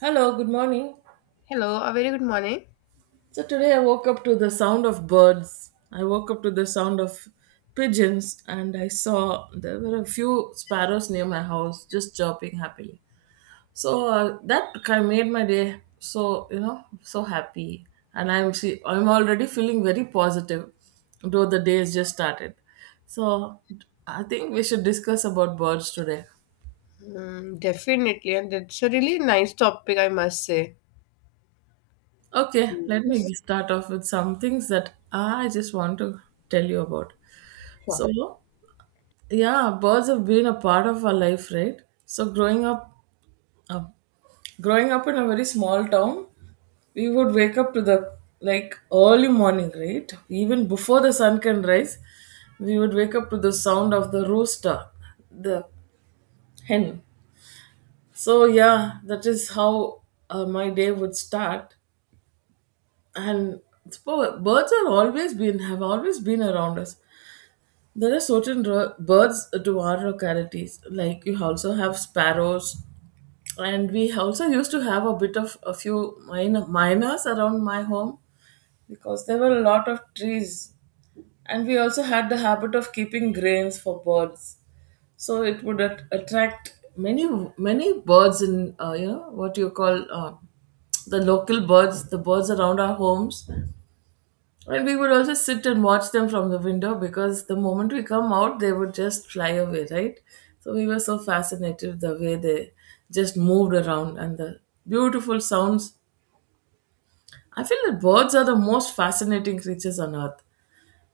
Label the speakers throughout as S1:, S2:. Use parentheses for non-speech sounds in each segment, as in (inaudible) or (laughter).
S1: Hello, good morning.
S2: Hello, a very good morning.
S1: So today I woke up to the sound of birds. I woke up to the sound of pigeons, and I saw there were a few sparrows near my house just chirping happily. So that kind of made my day so, you know, so happy, and I'm already feeling very positive though the day has just started. So I think we should discuss about birds today.
S2: Mm, definitely, and it's a really nice topic, I must say.
S1: Okay,
S2: So,
S1: let
S2: yes,
S1: me start off with some things that I just want to tell you about.
S2: sure.
S1: So, yeah, birds have been a part of our life, right? So uh, growing up in a very small town, we would wake up to the, like, early morning, right, even before the sun can rise, we would wake up to the sound of the rooster, the hen. So yeah, that is how my day would start. And birds are always been, have always been around us. There are certain birds to our localities, like you also have sparrows, and we also used to have a bit of a few miners around my home because there were a lot of trees. And we also had the habit of keeping grains for birds, so it would attract many birds in, you know what you call, the local birds, the birds around our homes. And we would also sit and watch them from the window because the moment we come out, they would just fly away, right? So we were so fascinated the way they just moved around and the beautiful sounds. I feel that birds are the most fascinating creatures on earth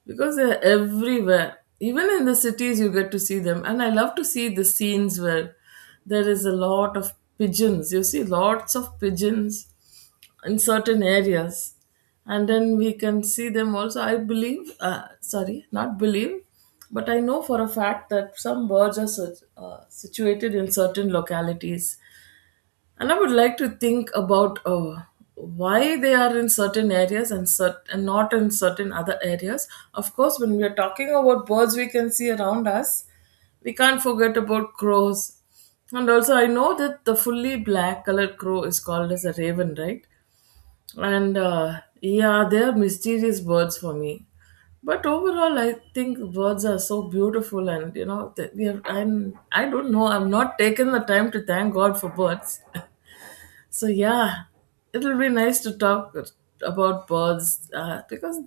S1: because they're everywhere. Even in the cities, you get to see them. And I love to see the scenes where there is a lot of pigeons. You see lots of pigeons in certain areas, and then we can see them also. I believe, sorry, not believe, but I know for a fact that some birds are situated in certain localities, and I would like to think about why they are in certain areas, and not in certain other areas. Of course, when we are talking about birds we can see around us, we can't forget about crows. And also I know that the fully black colored crow is called as a raven, right? And yeah, they are mysterious birds for me. But overall, I think birds are so beautiful, and you know, that we are. I'm. I don't know. I'm not taking the time to thank God for birds. (laughs) So yeah, it'll be nice to talk about birds because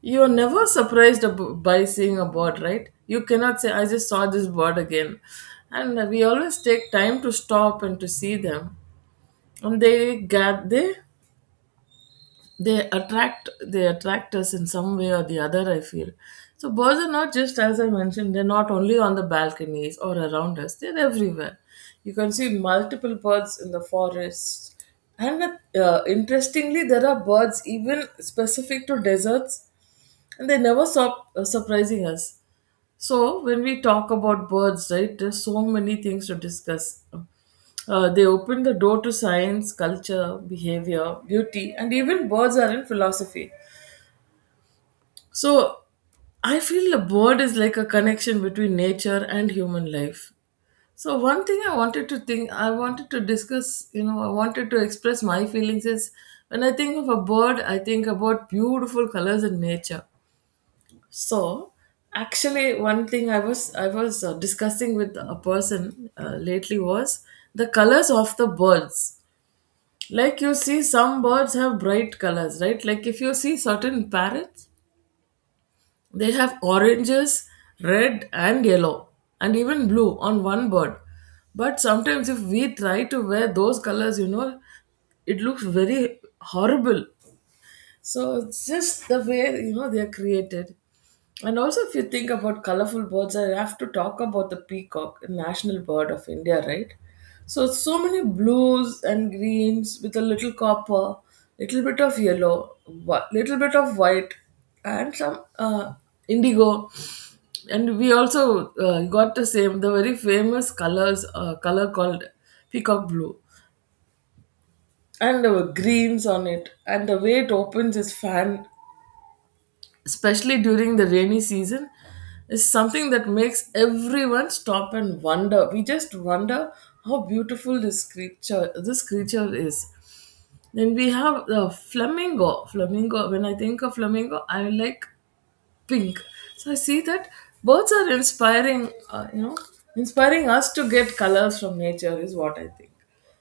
S1: you're never surprised by seeing a bird, right? You cannot say, "I just saw this bird again," and we always take time to stop and to see them. And they get they attract us in some way or the other, I feel. So birds are, not just as I mentioned, they're not only on the balconies or around us, they're everywhere. You can see multiple birds in the forests. And interestingly, there are birds even specific to deserts, and they never stop surprising us. So when we talk about birds, right, there's so many things to discuss. They open the door to science, culture, behavior, beauty, and even birds are in philosophy. So I feel a bird is like a connection between nature and human life. So one thing I wanted to think, I wanted to discuss, you know, I wanted to express my feelings is when I think of a bird, I think about beautiful colors in nature. So, actually, one thing I was discussing with a person lately was the colors of the birds. Like you see, some birds have bright colors, right? Like if you see certain parrots, they have oranges, red, and yellow, and even blue on one bird. But sometimes, if we try to wear those colors, it looks very horrible, so it's just the way they are created. And also, if you think about colorful birds, I have to talk about the peacock, a national bird of India, right? So it's so many blues and greens with a little copper, little bit of yellow, little bit of white, and some indigo. And we also got the same, the very famous colors, color called peacock blue, and there were greens on it. And the way it opens is fan, especially during the rainy season, is something that makes everyone stop and wonder. We just wonder how beautiful this creature is. Then we have the flamingo. Flamingo. When I think of flamingo, I like pink. So I see that birds are inspiring, inspiring us to get colors from nature is what I think.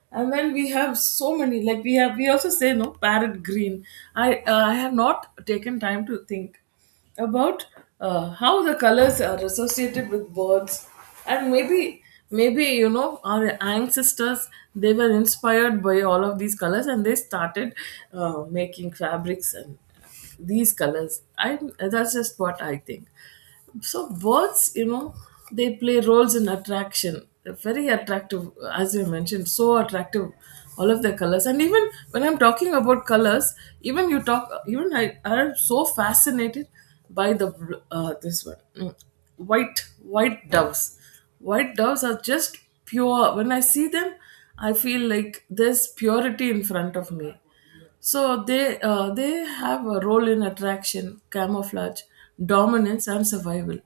S1: And then we have so many, like we have, we also say no parrot green. I have not taken time to think about how the colors are associated with birds, and maybe maybe our ancestors, they were inspired by all of these colors, and they started making fabrics, and these colors, I that's just what I think. So birds, they play roles in attraction. They're very attractive, as you mentioned, so attractive, all of their colors. And even when I'm talking about colors, even you talk even I I'm so fascinated by the this one, white. White doves white doves are just pure. When I see them, I feel like there's purity in front of me. So they have a role in attraction, camouflage, dominance, and survival.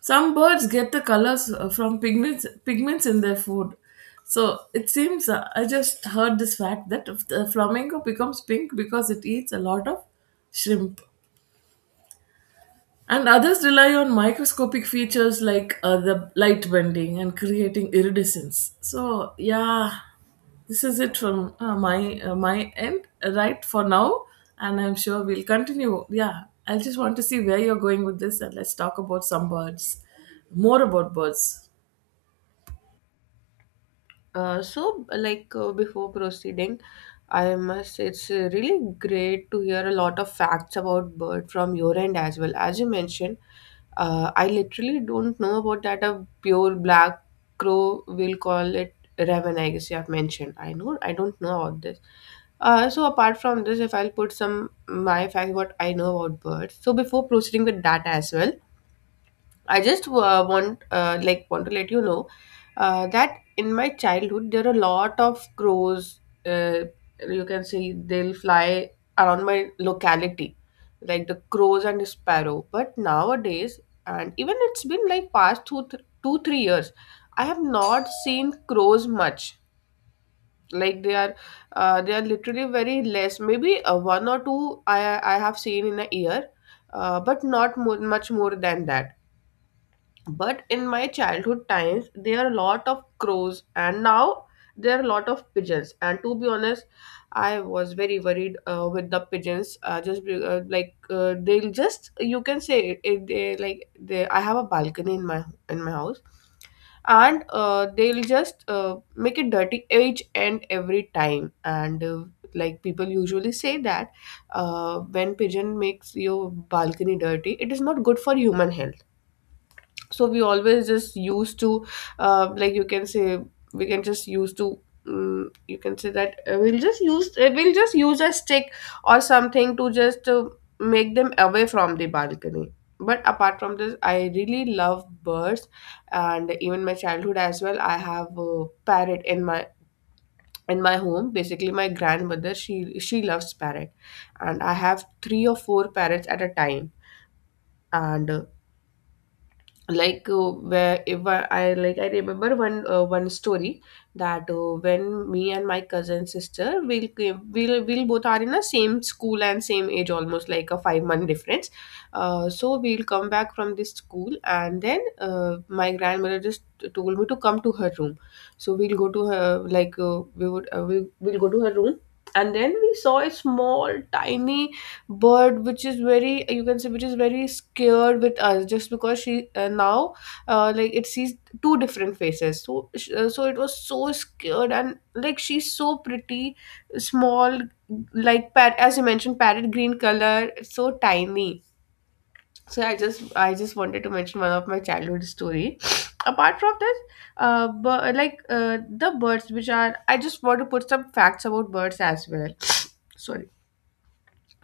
S1: Some birds get the colors from pigments in their food. So it seems, I just heard this fact that if the flamingo becomes pink because it eats a lot of shrimp. And others rely on microscopic features like the light bending and creating iridescence. So, yeah, this is it from my end, right for now, and I'm sure we'll continue. Yeah, I just want to see where you're going with this, and let's talk about some birds, more about birds.
S2: So, before proceeding, I must say it's really great to hear a lot of facts about bird from your end as well. As you mentioned, I literally don't know about that. A pure black crow we will call it raven. I guess you have mentioned. I know. I don't know about this. So apart from this, if I'll put some my facts what I know about birds. So before proceeding with that as well, I just want to let you know that in my childhood there are a lot of crows. Uh, you can see they'll fly around my locality, like the crows and the sparrow. But nowadays, and even it's been like past two three years, I have not seen crows much. Like they are literally very less. Maybe one or two I have seen in a year, but not more, much more than that, but in my childhood times there are a lot of crows and now there are a lot of pigeons. And to be honest, I was very worried with the pigeons, just be- like they'll just, you can say it, they, I have a balcony in my house, and they'll just make it dirty each and every time. And like people usually say that when pigeon makes your balcony dirty it is not good for human health. So we always just used to, you can say, we can just use to you can say that we'll just use a stick or something to just make them away from the balcony. But apart from this I really love birds, and even my childhood as well, I have a parrot in my home. Basically my grandmother, she loves parrot, and I have three or four parrots at a time. And like where if I remember one story that when me and my cousin sister, we'll both are in the same school and same age, almost like a 5 month difference. So we'll come back from this school, and then my grandmother just told me to come to her room. So we'll go to her, we'll go to her room, and then we saw a small tiny bird which is very, you can say, which is very scared with us, just because she now like it sees two different faces. So it was so scared, and like she's so pretty small, like as you mentioned, parrot green color, so tiny. So I just wanted to mention one of my childhood story (sniffs) apart from this. But like The birds which are, I just want to put some facts about birds as well. (sniffs) sorry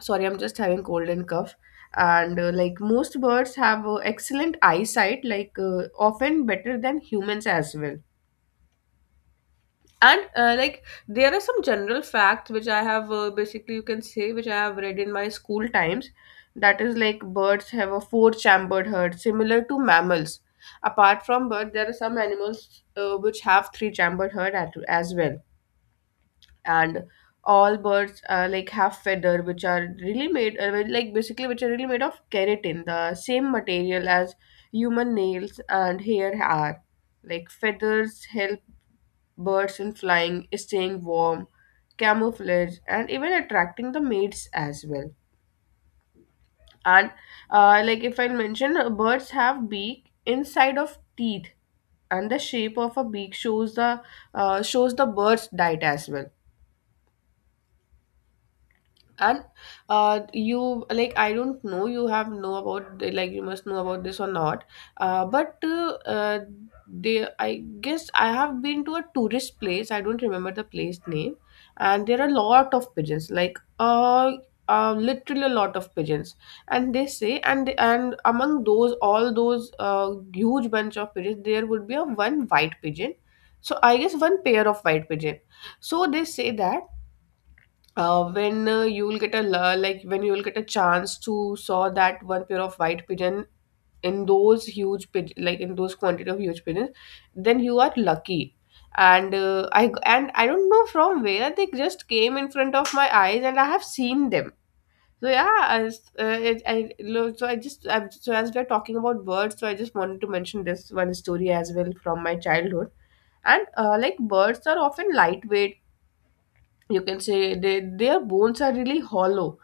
S2: sorry, I'm just having cold and cough. And like most birds have excellent eyesight, like often better than humans as well. And like there are some general facts which I have, basically you can say which I have read in my school times, that is, like, birds have a four chambered heart similar to mammals. Apart from birds there are some animals which have three chambered heart as well. And all birds, like, have feather which are really made, basically which are really made of keratin, the same material as human nails and hair are. Like, feathers help birds in flying, staying warm, camouflage, and even attracting the mates as well. And like, if I mention, birds have beak inside of teeth, and the shape of a beak shows the, shows the bird's diet as well. And you like I don't know, you have know about, like, you must know about this or not. But they I guess I have been to a tourist place, I don't remember the place name, and there are a lot of pigeons, literally a lot of pigeons. And they say, and among those all those huge bunch of pigeons there would be a one white pigeon, so I guess one pair of white pigeon. So they say that, when you will get a when you will get a chance to saw that one pair of white pigeon in those huge pig- like in those quantity of huge pigeons, then you are lucky. And I don't know from where they just came in front of my eyes and I have seen them. So yeah, as it, I lo- so I just I so as we're talking about birds, so I just wanted to mention this one story as well from my childhood. And like birds are often lightweight, you can say their bones are really hollow.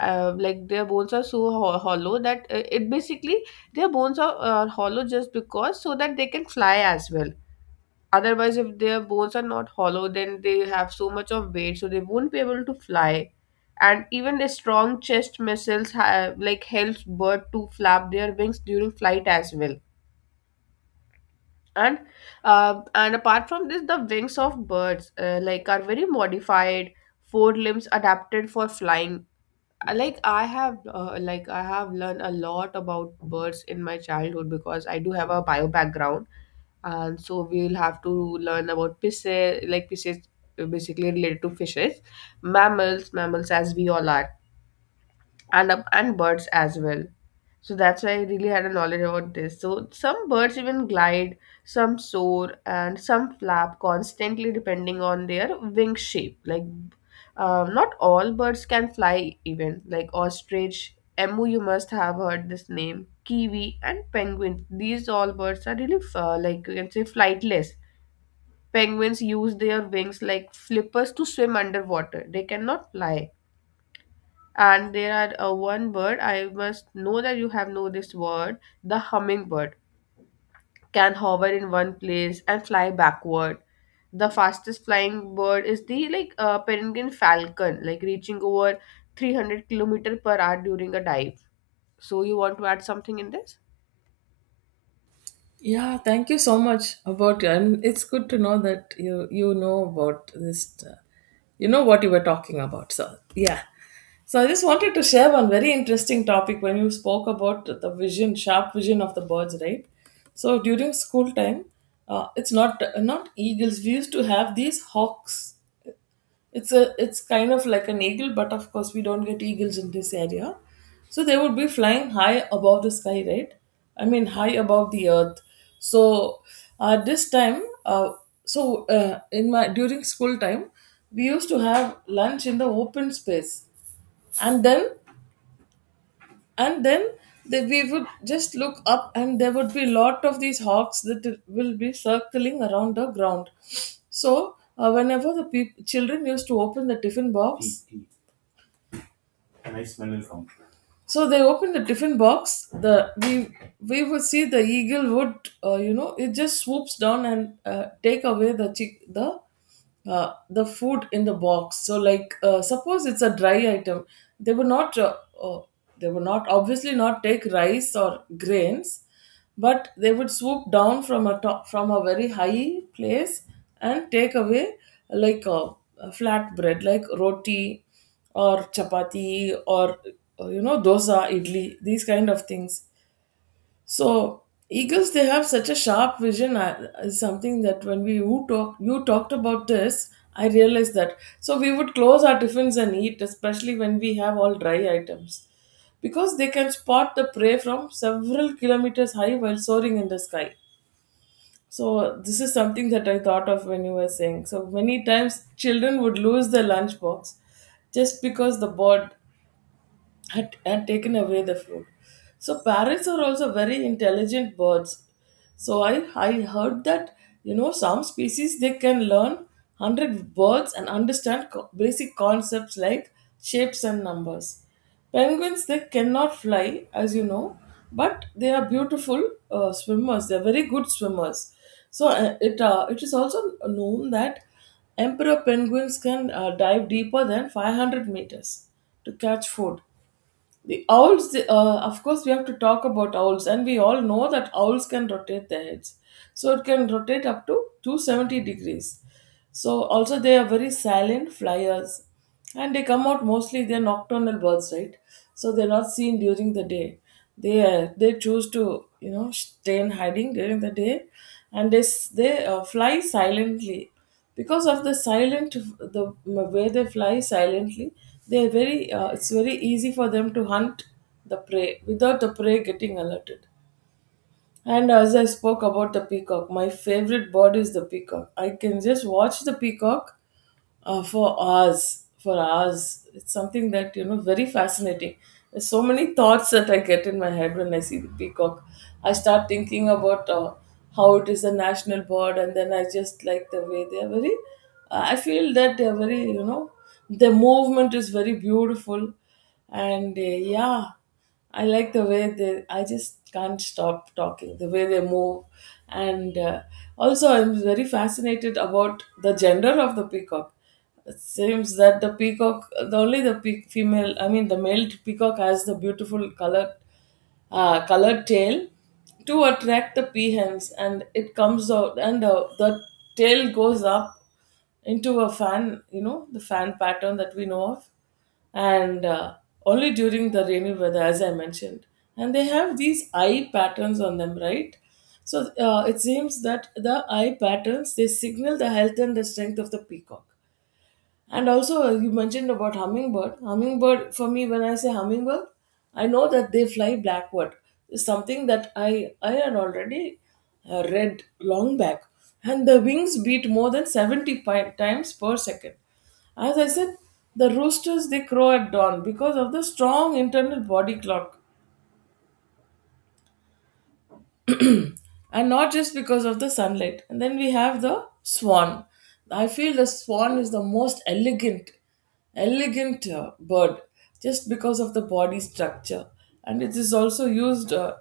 S2: Their bones are so hollow that it basically their bones are hollow just because so that they can fly as well. Otherwise if their bones are not hollow then they have so much of weight, so they won't be able to fly. And even the strong chest muscles have, like, helps bird to flap their wings during flight as well. And apart from this, the wings of birds, like, are very modified four limbs adapted for flying. I have learned a lot about birds in my childhood because I do have a bio background, and so we'll have to learn about pisces, basically related to fishes, mammals as we all are, and birds as well. So that's why I really had a knowledge about this. So some birds even glide, some soar, and some flap constantly depending on their wing shape. Not all birds can fly, even like ostrich, emu, you must have heard this name, kiwi and penguin, these all birds are really, you can say, flightless. Penguins use their wings like flippers to swim underwater, they cannot fly. And there are, one bird I must know that you have know this word, the hummingbird, can hover in one place and fly backward. The fastest flying bird is the, peregrine falcon, like reaching over 300 kilometer per hour during a dive. So you want to add something in this?
S1: Yeah, thank you so much about you, and it's good to know that you know about this, you know what you were talking about. So, yeah. So, I just wanted to share one very interesting topic when you spoke about the vision, sharp vision of the birds, right? So, during school time, it's not, not eagles. We used to have these hawks. It's kind of like an eagle, but of course we don't get eagles in this area. So they would be flying high above the sky, right? I mean high above the earth. So at this time, in my during school time, we used to have lunch in the open space, and then and then we would just look up, and there would be lot of these hawks that will be circling around the ground. So whenever the peop children used to open the tiffin box. So they opened a different box. The we would see the eagle would, you know, it just swoops down and take away the food in the box. So like, suppose it's a dry item, they would not uh, uh, they would not, obviously not take rice or grains, but they would swoop down from a top from a very high place and take away like a flat bread like roti or chapati or you know, dosa, idli, these kind of things. So eagles, they have such a sharp vision is something that, when we you talk you talked about this, I realized that. So we would close our tiffins and eat, especially when we have all dry items, because they can spot the prey from several kilometers high while soaring in the sky. So this is something that I thought of when you were saying. So many times children would lose their lunchbox just because the bird had taken away the food. So parrots are also very intelligent birds. So I heard that some species they can learn 100 words and understand basic concepts like shapes and numbers. Penguins, they cannot fly as you know, but they are beautiful swimmers. They are very good swimmers. So it is also known that emperor penguins can dive deeper than 500 meters to catch food. The owls, of course, we have to talk about owls, and we all know that owls can rotate their heads. So it can rotate up to 270 degrees. So also they are very silent flyers, and they come out mostly. They're nocturnal birds, right? So they're not seen during the day. They choose to stay in hiding during the day, and they fly silently because of the silent the way they fly silently. They are very it's very easy for them to hunt the prey without the prey getting alerted. And as I spoke about the peacock, my favorite bird is the peacock. I can just watch the peacock for hours. For hours, it's something that very fascinating. There's so many thoughts that I get in my head when I see the peacock. I start thinking about how it is a national bird, and then I just like the way they are very. I feel that they are very their movement is very beautiful, and yeah. I like the way they. I just can't stop talking. The way they move, and also I'm very fascinated about the gender of the peacock. It seems that the peacock, the only the peac female, I mean the male peacock has the beautiful colored, colored tail to attract the peahens, and it comes out, and the tail goes up into a fan, you know, the fan pattern that we know of, and only during the rainy weather, as I mentioned. And they have these eye patterns on them, right? So it seems that the eye patterns they signal the health and the strength of the peacock. And also, you mentioned about hummingbird. Hummingbird, for me, when I say hummingbird, I know that they fly backward. It's something that I had already read long back. And the wings beat more than times per second. As I said, the roosters they crow at dawn because of the strong internal body clock, and not just because of the sunlight. And then we have the swan. I feel the swan is the most elegant, elegant bird just because of the body structure, and it is also used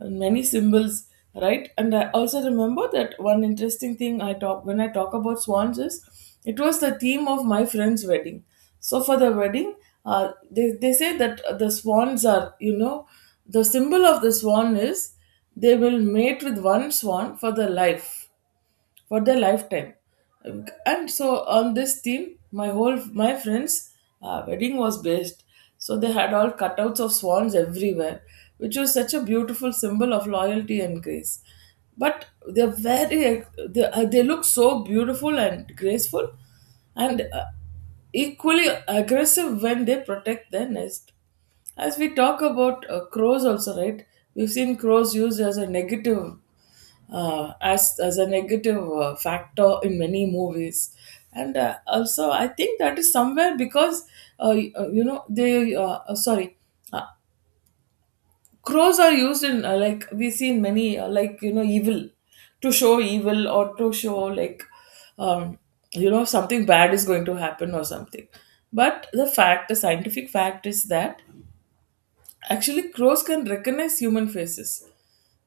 S1: in many symbols, right? And I also remember that one interesting thing I talk when I talk about swans is it was the theme of my friend's wedding. So for the wedding, they say that the swans are, you know, the symbol of the swan is they will mate with one swan for their life for their lifetime. And so on this theme my friend's wedding was based, so they had all cutouts of swans everywhere, which was such a beautiful symbol of loyalty and grace. But they're very they look so beautiful and graceful, and equally aggressive when they protect their nest. As we talk about crows also, right, we've seen crows used as a negative as a negative factor in many movies. And also I think that is somewhere because you know they sorry uh, crows are used in like we see in many like you know evil, to show evil or to show like um, you know something bad is going to happen or something. But the scientific fact is that actually, crows can recognize human faces.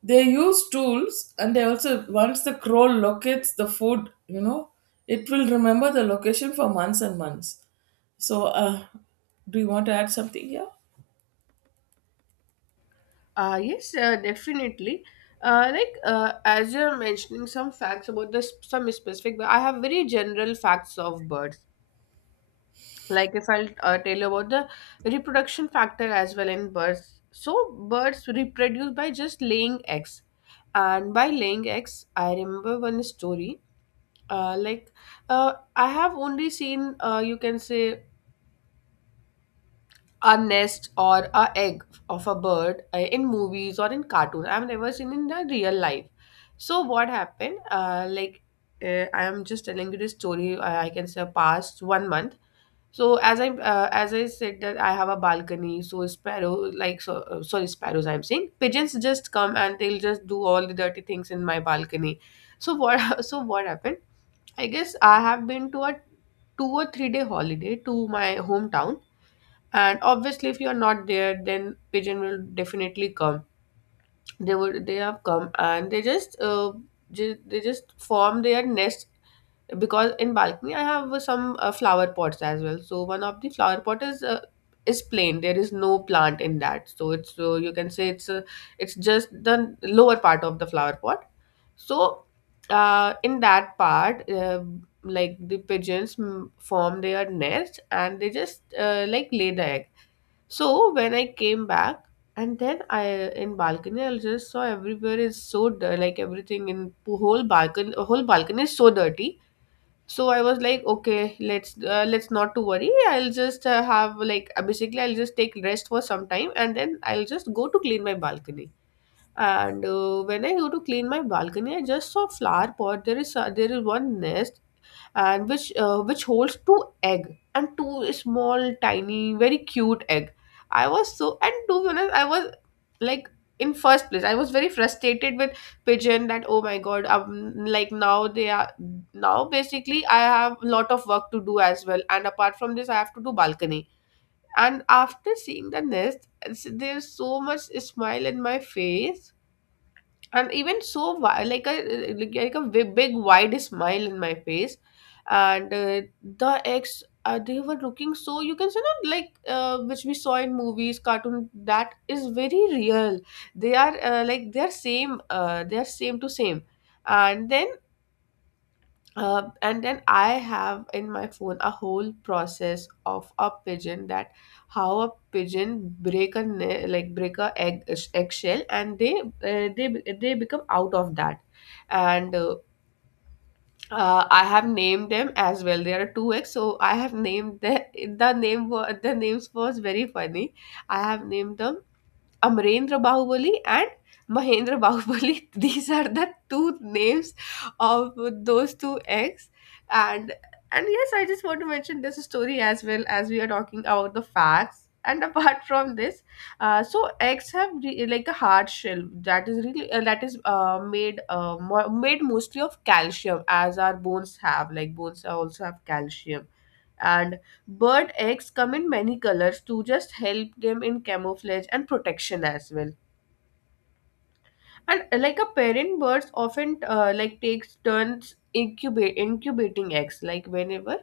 S1: They use tools, and they also once the crow locates the food, you know, it will remember the location for months and months. So, do you want to add something here?
S2: Yes, definitely. As you're mentioning some facts about this some specific, but I have very general facts of birds. Like if I'll tell you about the reproduction factor as well in birds, so birds reproduce by just laying eggs. And by laying eggs I remember one story. uh, like I have only seen, you can say, a nest or a egg of a bird in movies or in cartoon, I've never seen in the real life. So what happened, I am just telling you this story, I can say past 1 month. So as I said that I have a balcony, so sparrow like so sorry, sparrows I'm saying, pigeons just come and they'll just do all the dirty things in my balcony. So what (laughs) so what happened? I guess I have been to a 2 or 3 day holiday to my hometown, and obviously if you are not there, then pigeon will definitely come. They have come and they just they just form their nest. Because in balcony I have some flower pots as well. So one of the flower pot is, is plain, there is no plant in that. So it's, you can say it's, it's just the lower part of the flower pot. So in that part, the pigeons form their nest and they just like lay the egg. So when I came back. And then I, in balcony I just saw everywhere is so like everything in whole balcony is so dirty. So I was like, okay, let's not to worry. I'll just have basically, I'll just take rest for some time and then I'll just go to clean my balcony. And when I go to clean my balcony, I just saw flower pot. There is there is one nest, and which holds two egg and two small tiny very cute egg. I was so, and to be honest, I was like, in first place I was very frustrated with pigeon that, oh my god, like now they are, now basically I have a lot of work to do as well, and apart from this I have to do balcony. And after seeing the nest, there's so much smile in my face. And even so like a, like a big wide smile in my face. And they were looking so, you can say, not which we saw in movies cartoon. That is very real. They are like they are same to same. And then and then I have in my phone a whole process of a pigeon, that how a pigeon like break a egg eggshell, and they become out of that. And I have named them as well. There are two eggs, so I have named the the names was very funny. I have named them Amarendra Bahubali and Mahendra Bahubali. (laughs) These are the two names of those two eggs. And and yes, I just want to mention this story as well, as we are talking about the facts. And (laughs) apart from this, so eggs have like a hard shell, that is really that is made mostly of calcium, as our bones have. Like bones also have calcium. And bird eggs come in many colors to just help them in camouflage and protection as well. And like a parent birds often like takes turns incubate incubating eggs. Like whenever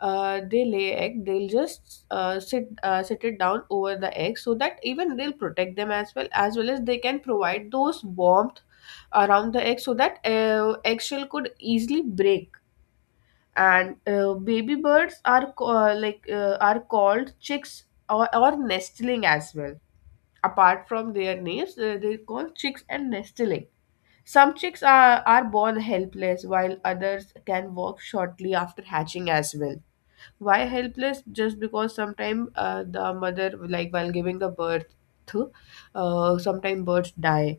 S2: they lay egg, they'll just sit it down over the egg, so that even they'll protect them, as well as well as they can provide those warmth around the egg, so that eggshell could easily break. And baby birds are are called chicks, or nestling as well. Apart from their names, they're called chicks and nestling. Some chicks are born helpless, while others can walk shortly after hatching as well. Why helpless? Just because sometimes the mother, like while giving the birth to, sometimes birds die,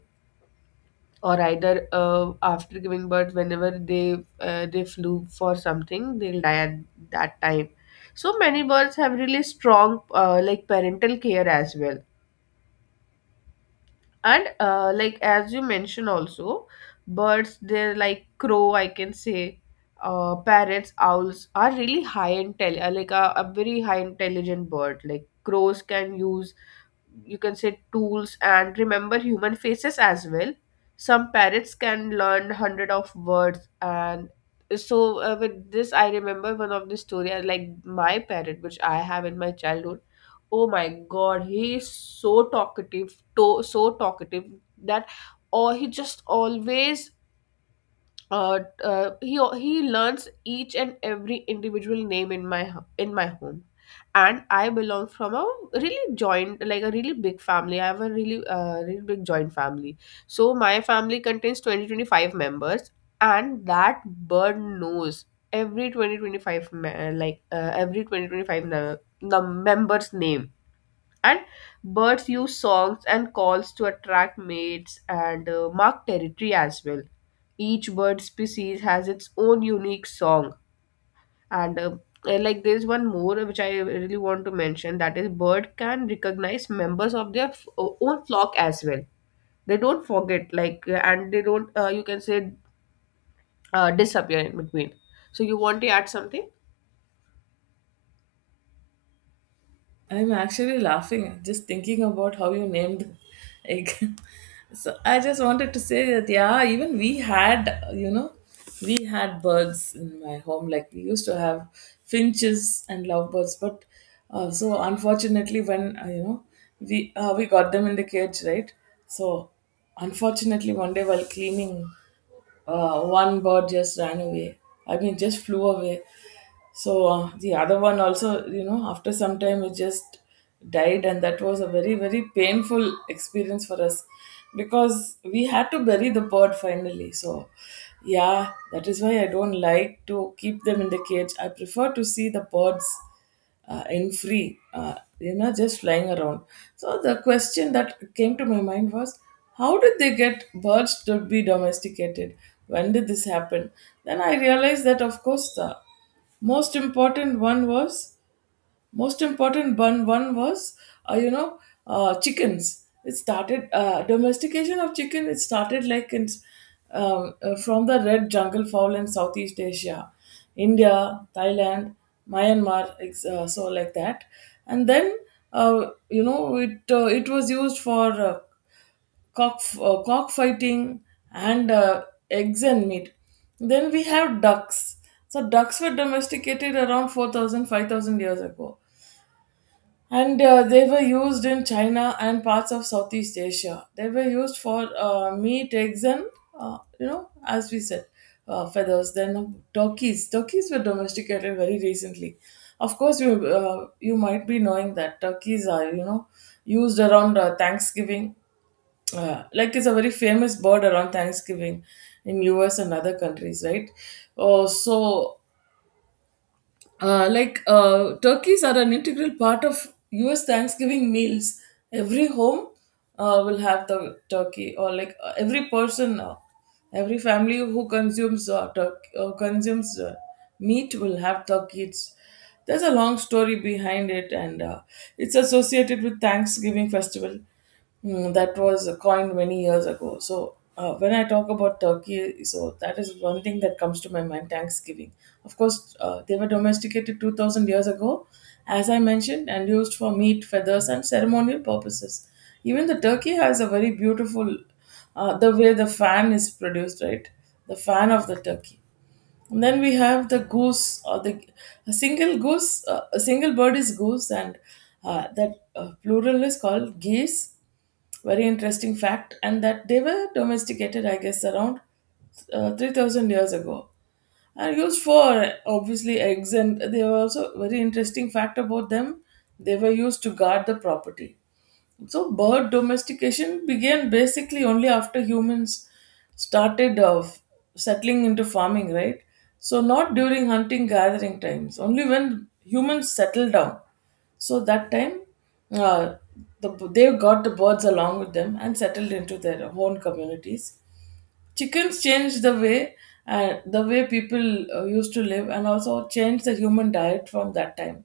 S2: or either after giving birth, whenever they flew for something, they'll die at that time. So many birds have really strong parental care as well. And like as you mentioned also, birds, they're like crow, I can say, parrots, owls are really high intel like a very high intelligent bird. Like crows can use, you can say, tools and remember human faces as well. Some parrots can learn hundred of words. And so with this I remember one of the story. I like my parrot which I have in my childhood. Oh my god, he is so talkative, so talkative, that, or he just always uh, he learns each and every individual name in in my home. And I belong from a really joint, like a really big family. I have a really big joint family. So my family contains 20-25 members. And that bird knows every twenty twenty five 25 every twenty twenty five 25 member's name. And birds use songs and calls to attract mates and mark territory as well. Each bird species has its own unique song. And like there's one more which I really want to mention, that is, bird can recognize members of their own flock as well. They don't forget, like and they don't you can say disappear in between. So you want to add something?
S1: I'm actually laughing just thinking about how you named egg. (laughs) So I just wanted to say that yeah, even we had we had birds in my home. Like we used to have finches and lovebirds, but so unfortunately when you know we got them in the cage, right? So unfortunately one day while cleaning, one bird just ran away. I mean, just flew away. So the other one also, you know, after some time it just died, and that was a very, very painful experience for us because we had to bury the bird finally. So, yeah, that is why I don't like to keep them in the cage. I prefer to see the birds in free, you know, just flying around. So, the question that came to my mind was how did they get birds to be domesticated? When did this happen? Then I realized that, of course, the most important one was most important one was you know chickens, it started domestication of chicken, it started like in, from the red jungle fowl in Southeast Asia, India, Thailand, Myanmar, so like that. And then you know it was used for cockfighting and eggs and meat. Then we have ducks. So ducks were domesticated around 4,000, 5,000 years ago, and they were used in China and parts of Southeast Asia. They were used for meat, eggs, and you know as we said, feathers. Then turkeys were domesticated very recently. Of course you might be knowing that turkeys are used around Thanksgiving. Like it's a very famous bird around Thanksgiving in US and other countries, right? Oh, so turkeys are an integral part of US Thanksgiving meals. Every home will have the turkey, or like every person, every family who consumes consumes meat will have turkey. It's, there's a long story behind it, and it's associated with Thanksgiving festival, that was coined many years ago. So when I talk about Turkey, so that is one thing that comes to my mind. Thanksgiving, of course, they were domesticated 2,000 years ago, as I mentioned, and used for meat, feathers, and ceremonial purposes. Even the turkey has a very beautiful, the way the fan is produced, right? The fan of the turkey. And then we have the goose, or the a single goose, a single bird is goose, and that plural is called geese. Very interesting fact, and that they were domesticated, I guess, around 3,000 years ago, and used for obviously eggs. And they were also very interesting fact about them. They were used to guard the property. So, bird domestication began basically only after humans started settling into farming, right? So, not during hunting gathering times, only when humans settled down. So, that time, uh, they got the birds along with them and settled into their own communities. Chickens changed the way people used to live, and also changed the human diet from that time.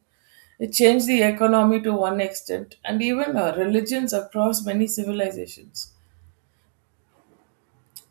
S1: It changed the economy to one extent, and even religions across many civilizations.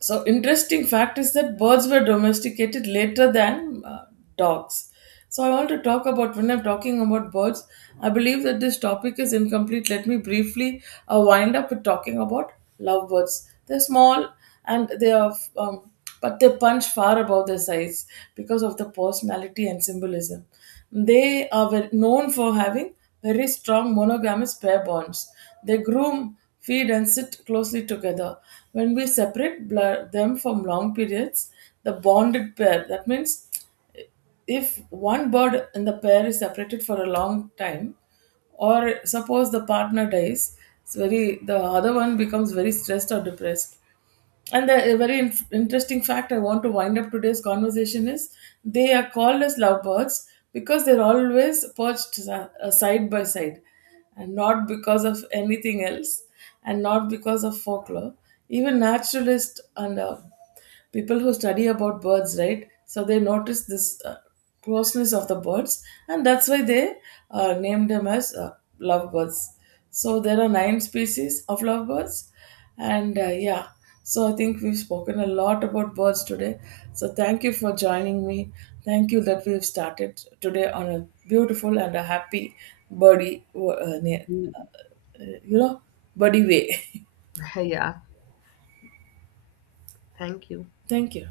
S1: So, interesting fact is that birds were domesticated later than dogs. So, I want to talk about when I'm talking about birds, I believe that this topic is incomplete. Let me briefly wind up with talking about lovebirds. They're small, and they are, but they punch far above their size because of the personality and symbolism. They are known for having very strong monogamous pair bonds. They groom, feed, and sit closely together. When we separate blur them from long periods, the bonded pair, that means if one bird in the pair is separated for a long time or suppose the partner dies, it's very the other one becomes very stressed or depressed. And the a very interesting fact I want to wind up today's conversation is they are called as lovebirds because they're always perched side by side, and not because of anything else, and not because of folklore. Even naturalists and people who study about birds, right, so they notice this closeness of the birds, and that's why they named them as lovebirds. So there are 9 species of lovebirds, and yeah. So I think we've spoken a lot about birds today. So thank you for joining me. Thank you that we've started today on a beautiful and a happy birdie uh, ne-
S2: Mm.
S1: you know, birdie way. (laughs)
S2: (laughs) Yeah. Thank you.
S1: Thank you.